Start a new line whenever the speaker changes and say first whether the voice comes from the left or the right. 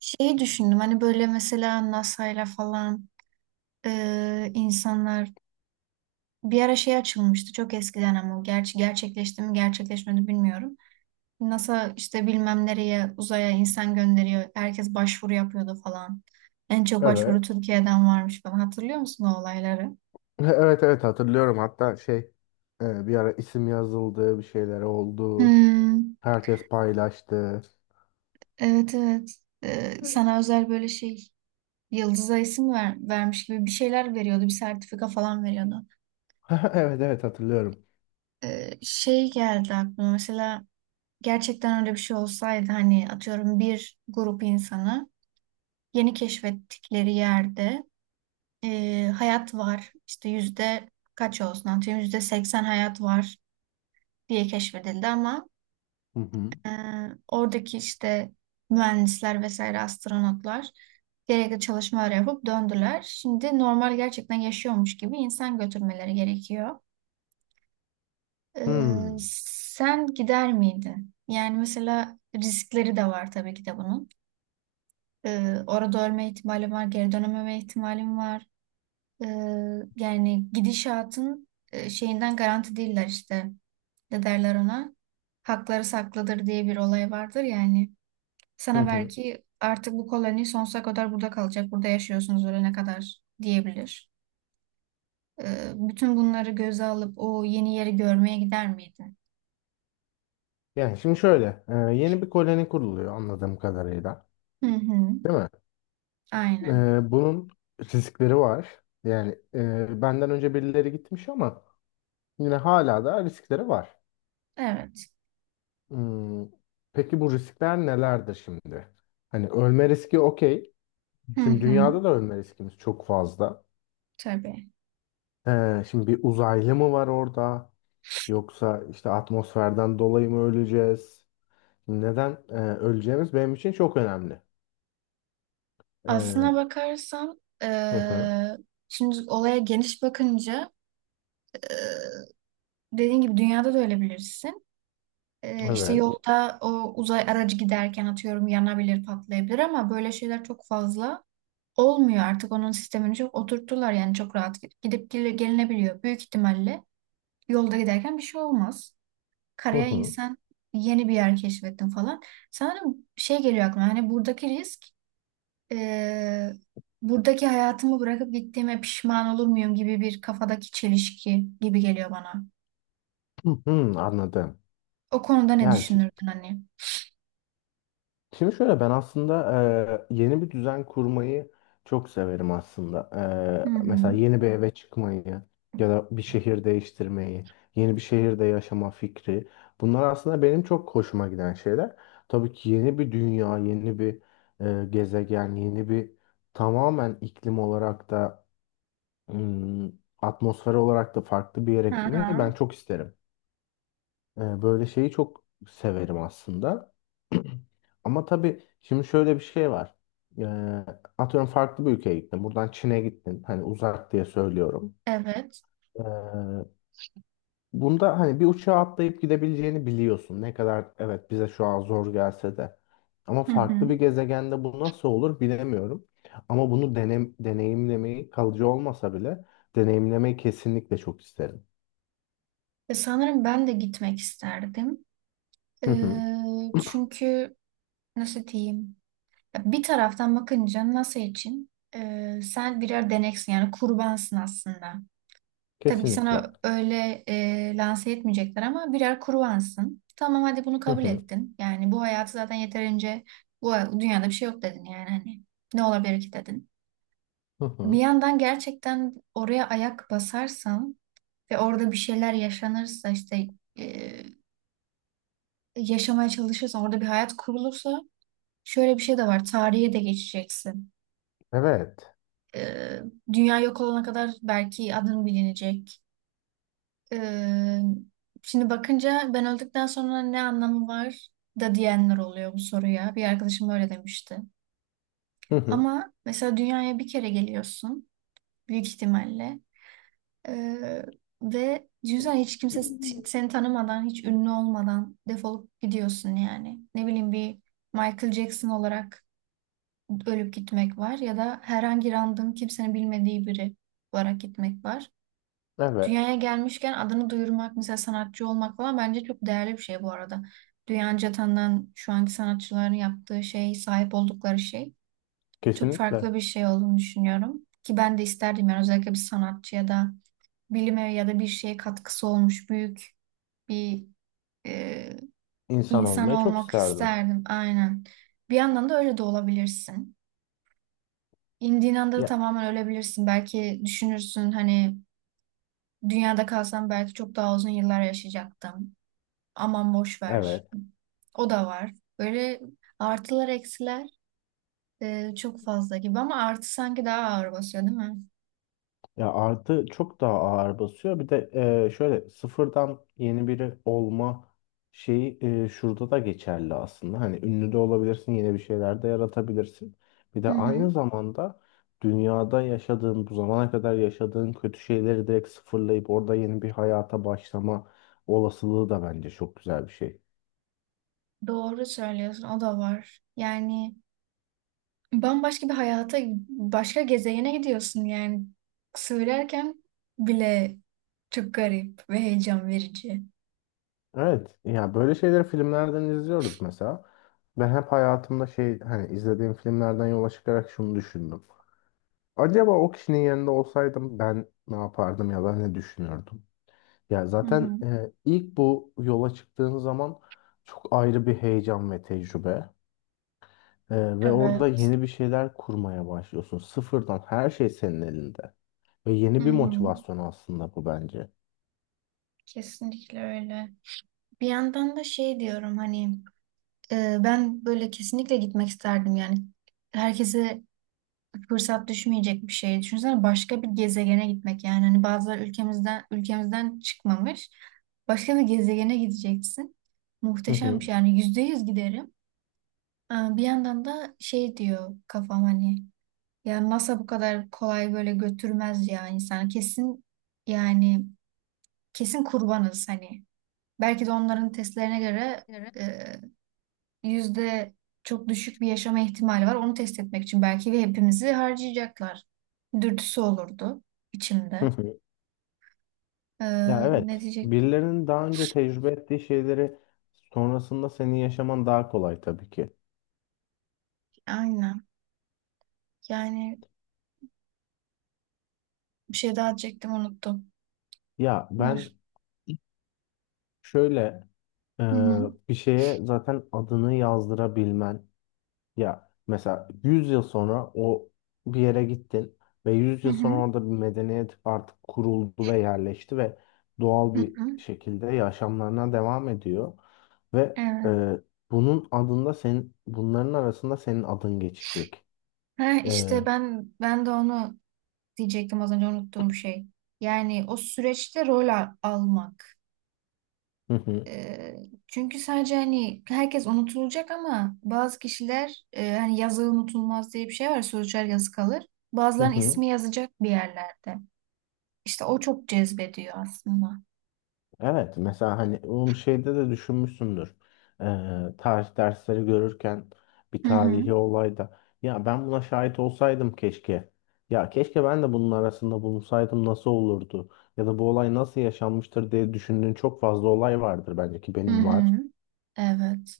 right: Şeyi düşündüm hani böyle mesela NASA'yla falan insanlar bir ara şey açılmıştı çok eskiden ama o gerçi gerçekleşti mi gerçekleşmedi bilmiyorum. NASA işte bilmem nereye uzaya insan gönderiyor. Herkes başvuru yapıyordu falan. En çok başvuru
left: Evet.
right: Türkiye'den varmış falan. Hatırlıyor musun o olayları?
left: Evet evet hatırlıyorum. Hatta bir ara isim yazıldı, bir şeyler oldu.
right: Hmm,
left: Herkes paylaştı.
right: evet evet. Sana özel böyle şey yıldıza isim ver, vermiş gibi bir şeyler veriyordu. Bir sertifika falan veriyordu.
left: Evet evet hatırlıyorum.
right: Şey geldi aklıma mesela gerçekten öyle bir şey olsaydı hani atıyorum bir grup insanı yeni keşfettikleri yerde hayat var işte yüzde kaç olsun atıyorum %80 hayat var diye keşfedildi ama
left: Hı hı.
right: e, oradaki işte mühendisler vesaire astronotlar gerekli çalışmalar yapıp döndüler. Şimdi normal gerçekten yaşıyormuş gibi insan götürmeleri gerekiyor. E,
left: Hmm.
right: Sen gider miydin? Yani mesela riskleri de var tabii ki de bunun. Orada ölme ihtimalim var, geri dönememe ihtimalim var. Ee, Yani gidişatın şeyinden garanti değiller işte. Ne derler ona? Hakları saklıdır diye bir olay vardır yani.
left: Hı
right: Sana
left: hı.
right: belki artık bu koloni sonsuza kadar burada kalacak, burada yaşıyorsunuz ölene kadar diyebilir. Bütün bunları göze alıp o yeni yeri görmeye gider miydin?
left: Yani şimdi şöyle, yeni bir koloni kuruluyor anladığım kadarıyla.
right: Hı hı,
left: Değil mi?
right: aynen.
left: Bunun riskleri var. Yani benden önce birileri gitmiş ama yine hala da riskleri var.
right: Evet.
left: Hmm. Peki bu riskler nelerdir şimdi? Hani ölme riski okey.
right: Hı
left: Şimdi
right: hı,
left: dünyada da ölme riskimiz çok fazla.
right: tabii.
left: Şimdi bir uzaylı mı var orada? Yoksa işte atmosferden dolayı mı öleceğiz? Neden öleceğimiz benim için çok önemli. E,
right: Aslına bakarsan
left: hı hı,
right: şimdi olaya geniş bakınca eee dediğin gibi dünyada da öyle bilirsin. İşte
left: evet.
right: yolda o uzay aracı giderken atıyorum yanabilir, patlayabilir ama böyle şeyler çok fazla olmuyor. Artık onun sistemini çok oturttular yani çok rahat gidip gidip gelinebiliyor. Büyük ihtimalle yolda giderken bir şey olmaz.
left: Hı
right: Karaya
left: hı,
right: insan yeni bir yer keşfettin falan. Sanırım şey geliyor aklıma hani buradaki risk, e, buradaki hayatımı bırakıp gittiğime pişman olur muyum gibi bir kafadaki çelişki gibi geliyor bana.
left: hı hı, anladım.
right: O konuda ne
left: Yani şi-
right: düşünürdün hani?
left: Şimdi, şöyle ben aslında yeni bir düzen kurmayı çok severim aslında.
right: Hı hı.
left: Mesela yeni bir eve çıkmayı ya da bir şehir değiştirmeyi, yeni bir şehirde yaşama fikri. Bunlar aslında benim çok hoşuma giden şeyler. Tabii ki yeni bir dünya, yeni bir gezegen, yeni bir tamamen iklim olarak da hmm, atmosfer olarak da farklı bir yere
right: Hı
left: gitmeyi
right: hı.
left: ben çok isterim. Böyle şeyi çok severim aslında. Ama tabii şimdi şöyle bir şey var. Ee, Atıyorum farklı bir ülkeye gittin. Buradan Çin'e gittin. Hani uzak diye söylüyorum.
right: Evet.
left: Ee, Bunda hani bir uçağa atlayıp gidebileceğini biliyorsun. Ne kadar evet bize şu an zor gelse de. Ama
right: Hı hı.
left: farklı bir gezegende bu nasıl olur bilemiyorum. Ama bunu deneyimlemeyi kalıcı olmasa bile deneyimlemeyi kesinlikle çok isterim.
right: Sanırım ben de gitmek isterdim. E,
left: Hı hı.
right: Çünkü nasıl diyeyim? Ya, bir taraftan bakınca NASA için sen birer deneksin yani kurbansın aslında. Tabii ki
left: Kesinlikle.
right: sana öyle lanse etmeyecekler ama birer kruvansın. Tamam hadi bunu
left: Hı
right: kabul
left: hı.
right: ettin. Yani bu hayatı zaten yeterince dünyada bir şey yok dedin yani hani ne olabilir ki dedin.
left: Hı
right: Bir
left: hı.
right: yandan gerçekten oraya ayak basarsan ve orada bir şeyler yaşanırsa işte, e, yaşamaya çalışırsan orada bir hayat kurulursa şöyle bir şey de var, tarihe de geçeceksin.
left: Evet.
right: E, Dünya yok olana kadar belki adın bilinecek. Ee, Şimdi bakınca ben öldükten sonra ne anlamı var da diyenler oluyor bu soruya. Bir arkadaşım öyle demişti.
left: Hı hı.
right: Ama mesela dünyaya bir kere geliyorsun büyük ihtimalle. Ee, Ve düşünsene hiç kimse seni tanımadan, hiç ünlü olmadan defolup gidiyorsun yani. Ne bileyim bir Michael Jackson olarak ölüp gitmek var ya da herhangi random kimsenin bilmediği biri olarak gitmek var. Dünyaya
left: Evet.
right: gelmişken adını duyurmak, mesela sanatçı olmak falan bence çok değerli bir şey bu arada. Dünyaca tanınan şu anki sanatçıların yaptığı şey, sahip oldukları şey çok
left: Kesinlikle.
right: farklı bir şey olduğunu düşünüyorum. Ki ben de isterdim yani özellikle bir sanatçıya da bilime ya da bir şeye katkısı olmuş büyük bir e,
left: İnsan
right: insan
left: olmayı çok
right: olmak
left: isterdim.
right: isterdim. Aynen. Bir yandan da öyle de olabilirsin. İndiğin anda da
left: Ya
right: tamamen ölebilirsin. Belki düşünürsün hani dünyada kalsam belki çok daha uzun yıllar yaşayacaktım. Aman boş ver.
left: evet.
right: O da var. Böyle artılar eksiler çok fazla gibi ama artı sanki daha ağır basıyor değil mi?
left: Ya artı çok daha ağır basıyor. Bir de şöyle sıfırdan yeni biri olma şeyi şurada da geçerli aslında. Hani ünlü de olabilirsin, yeni bir şeyler de yaratabilirsin. Bir de
right: Hı
left: aynı
right: hı.
left: zamanda dünyada yaşadığın, bu zamana kadar yaşadığın kötü şeyleri direkt sıfırlayıp orada yeni bir hayata başlama olasılığı da bence çok güzel bir şey.
right: Doğru söylüyorsun o da var. Yani bambaşka bir hayata, başka gezegene gidiyorsun yani. Söylerken bile çok garip ve heyecan verici.
left: Evet, ya böyle şeyleri filmlerden izliyoruz mesela. Ben hep hayatımda şey hani izlediğim filmlerden yola çıkarak şunu düşündüm. Acaba o kişinin yerinde olsaydım ben ne yapardım ya da ne düşünürdüm? Ya
right: Hı
left: zaten
right: hı.
left: ilk bu yola çıktığın zaman çok ayrı bir heyecan ve tecrübe. E, ve orada
right: Evet.
left: yeni bir şeyler kurmaya başlıyorsun. Sıfırdan her şey senin elinde. Ve
right: Hı
left: yeni bir
right: hı.
left: motivasyon aslında bu bence.
right: Kesinlikle öyle. Bir yandan da şey diyorum hani, ben böyle kesinlikle gitmek isterdim yani. Herkese fırsat düşmeyecek bir şey. Düşünsene başka bir gezegene gitmek, yani hani bazıları ülkemizden çıkmamış. Başka bir gezegene gideceksin.
left: Hı
right: Muhteşem
left: hı.
right: bir şey yani, %100 giderim. Aa, bir yandan da şey diyor kafam hani ya NASA bu kadar kolay böyle götürmez ya insan, kesin yani, kesin kurbanız hani. Belki de onların testlerine göre
left: Evet.
right: yüzde çok düşük bir yaşama ihtimali var. Onu test etmek için belki ve hepimizi harcayacaklar. Dürtüsü olurdu
left: Hı
right: içimde.
left: hı.
right: Ee,
left: Ya
right: Ne
left: evet,
right: diyecektim?
left: birilerinin daha önce tecrübe ettiği şeyleri sonrasında senin yaşaman daha kolay tabii ki.
right: Aynen. Yani bir şey daha diyecektim, unuttum.
left: Ya
right: Dur.
left: ben şöyle Ee,
right: Hı hı.
left: Bir şeye zaten adını yazdırabilmen ya mesela 100 yıl sonra o bir yere gittin ve yüz
right: Hı
left: yıl
right: hı.
left: sonra orada bir medeniyet artık kuruldu ve yerleşti ve doğal
right: Hı
left: bir
right: hı.
left: şekilde yaşamlarına devam ediyor ve
right: Evet.
left: bunun adında senin bunların arasında senin adın geçecek.
right: Ha,
left: Ee,
right: işte ben de onu diyecektim, az önce unuttuğum şey. Yani o süreçte almak.
left: hı hı,
right: Ee, Çünkü sadece hani herkes unutulacak ama bazı kişiler, hani yazı unutulmaz diye bir şey var. Sözcüler yazı kalır.
left: hı
right: Bazılarının
left: hı.
right: ismi yazacak bir yerlerde. İşte o çok cezbediyor aslında.
left: Evet mesela hani onu şeyde de düşünmüşsündür. Tarih dersleri görürken bir
right: Hı hı.
left: tarihi olayda ya ben buna şahit olsaydım keşke. Ya keşke ben de bunun arasında bulunsaydım nasıl olurdu? Ya da bu olay nasıl yaşanmıştır diye düşündüğün çok fazla olay vardır bence ki
right: Hı
left: benim var.
right: hı. Evet.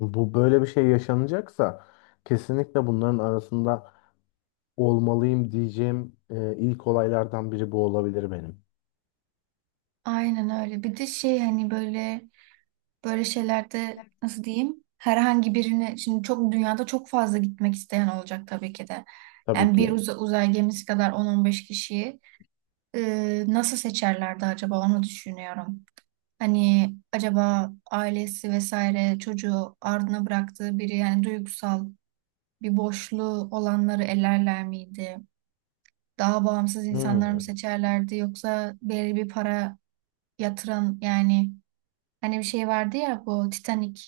left: Bu böyle bir şey yaşanacaksa kesinlikle bunların arasında olmalıyım diyeceğim ilk olaylardan biri bu olabilir benim.
right: Aynen öyle. Bir de şey hani böyle şeylerde nasıl diyeyim? Herhangi birini şimdi çok dünyada çok fazla gitmek isteyen olacak tabii ki de.
left: Tabii
right: Yani bir
left: ki.
right: uzay gemisi kadar 10-15 kişiyi nasıl seçerlerdi acaba onu düşünüyorum. Hani acaba ailesi vesaire çocuğu ardına bıraktığı biri, yani duygusal bir boşluğu olanları elerler miydi? Daha bağımsız insanları mı
left: Hmm.
right: seçerlerdi yoksa belli bir para yatıran yani, hani bir şey vardı ya bu Titanic,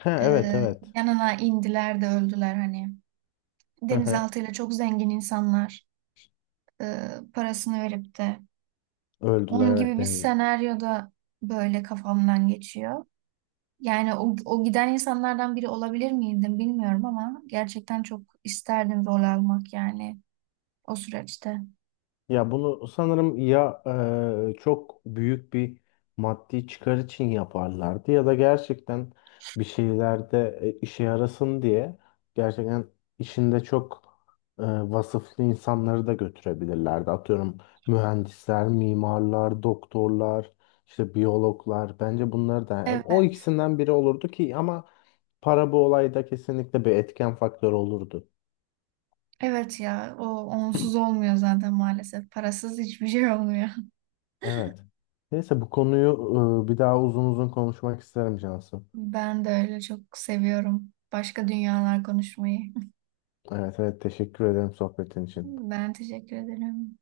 left: Ha, evet
right: e,
left: evet.
right: yanına indiler de öldüler hani, denizaltıyla çok zengin insanlar, e, parasını verip de
left: Öldüler
right: onun
left: evet
right: gibi bir
left: denizde.
right: senaryoda, böyle kafamdan geçiyor. Yani o giden insanlardan biri olabilir miydim bilmiyorum ama gerçekten çok isterdim rol almak yani o süreçte.
left: Ya bunu sanırım ya çok büyük bir maddi çıkar için yaparlardı ya da gerçekten bir şeylerde işe yarasın diye gerçekten işinde çok vasıflı insanları da götürebilirlerdi. Atıyorum mühendisler, mimarlar, doktorlar, işte biyologlar bence bunları da yani o
right: Evet.
left: ikisinden biri olurdu ki ama para bu olayda kesinlikle bir etken faktörü olurdu.
right: Evet ya, o onsuz olmuyor zaten maalesef. Parasız hiçbir şey olmuyor.
left: Evet. Neyse bu konuyu bir daha uzun uzun konuşmak isterim Cansu.
right: Ben de öyle çok seviyorum. Başka dünyalar konuşmayı.
left: Evet evet teşekkür ederim sohbetin için.
right: Ben teşekkür ederim.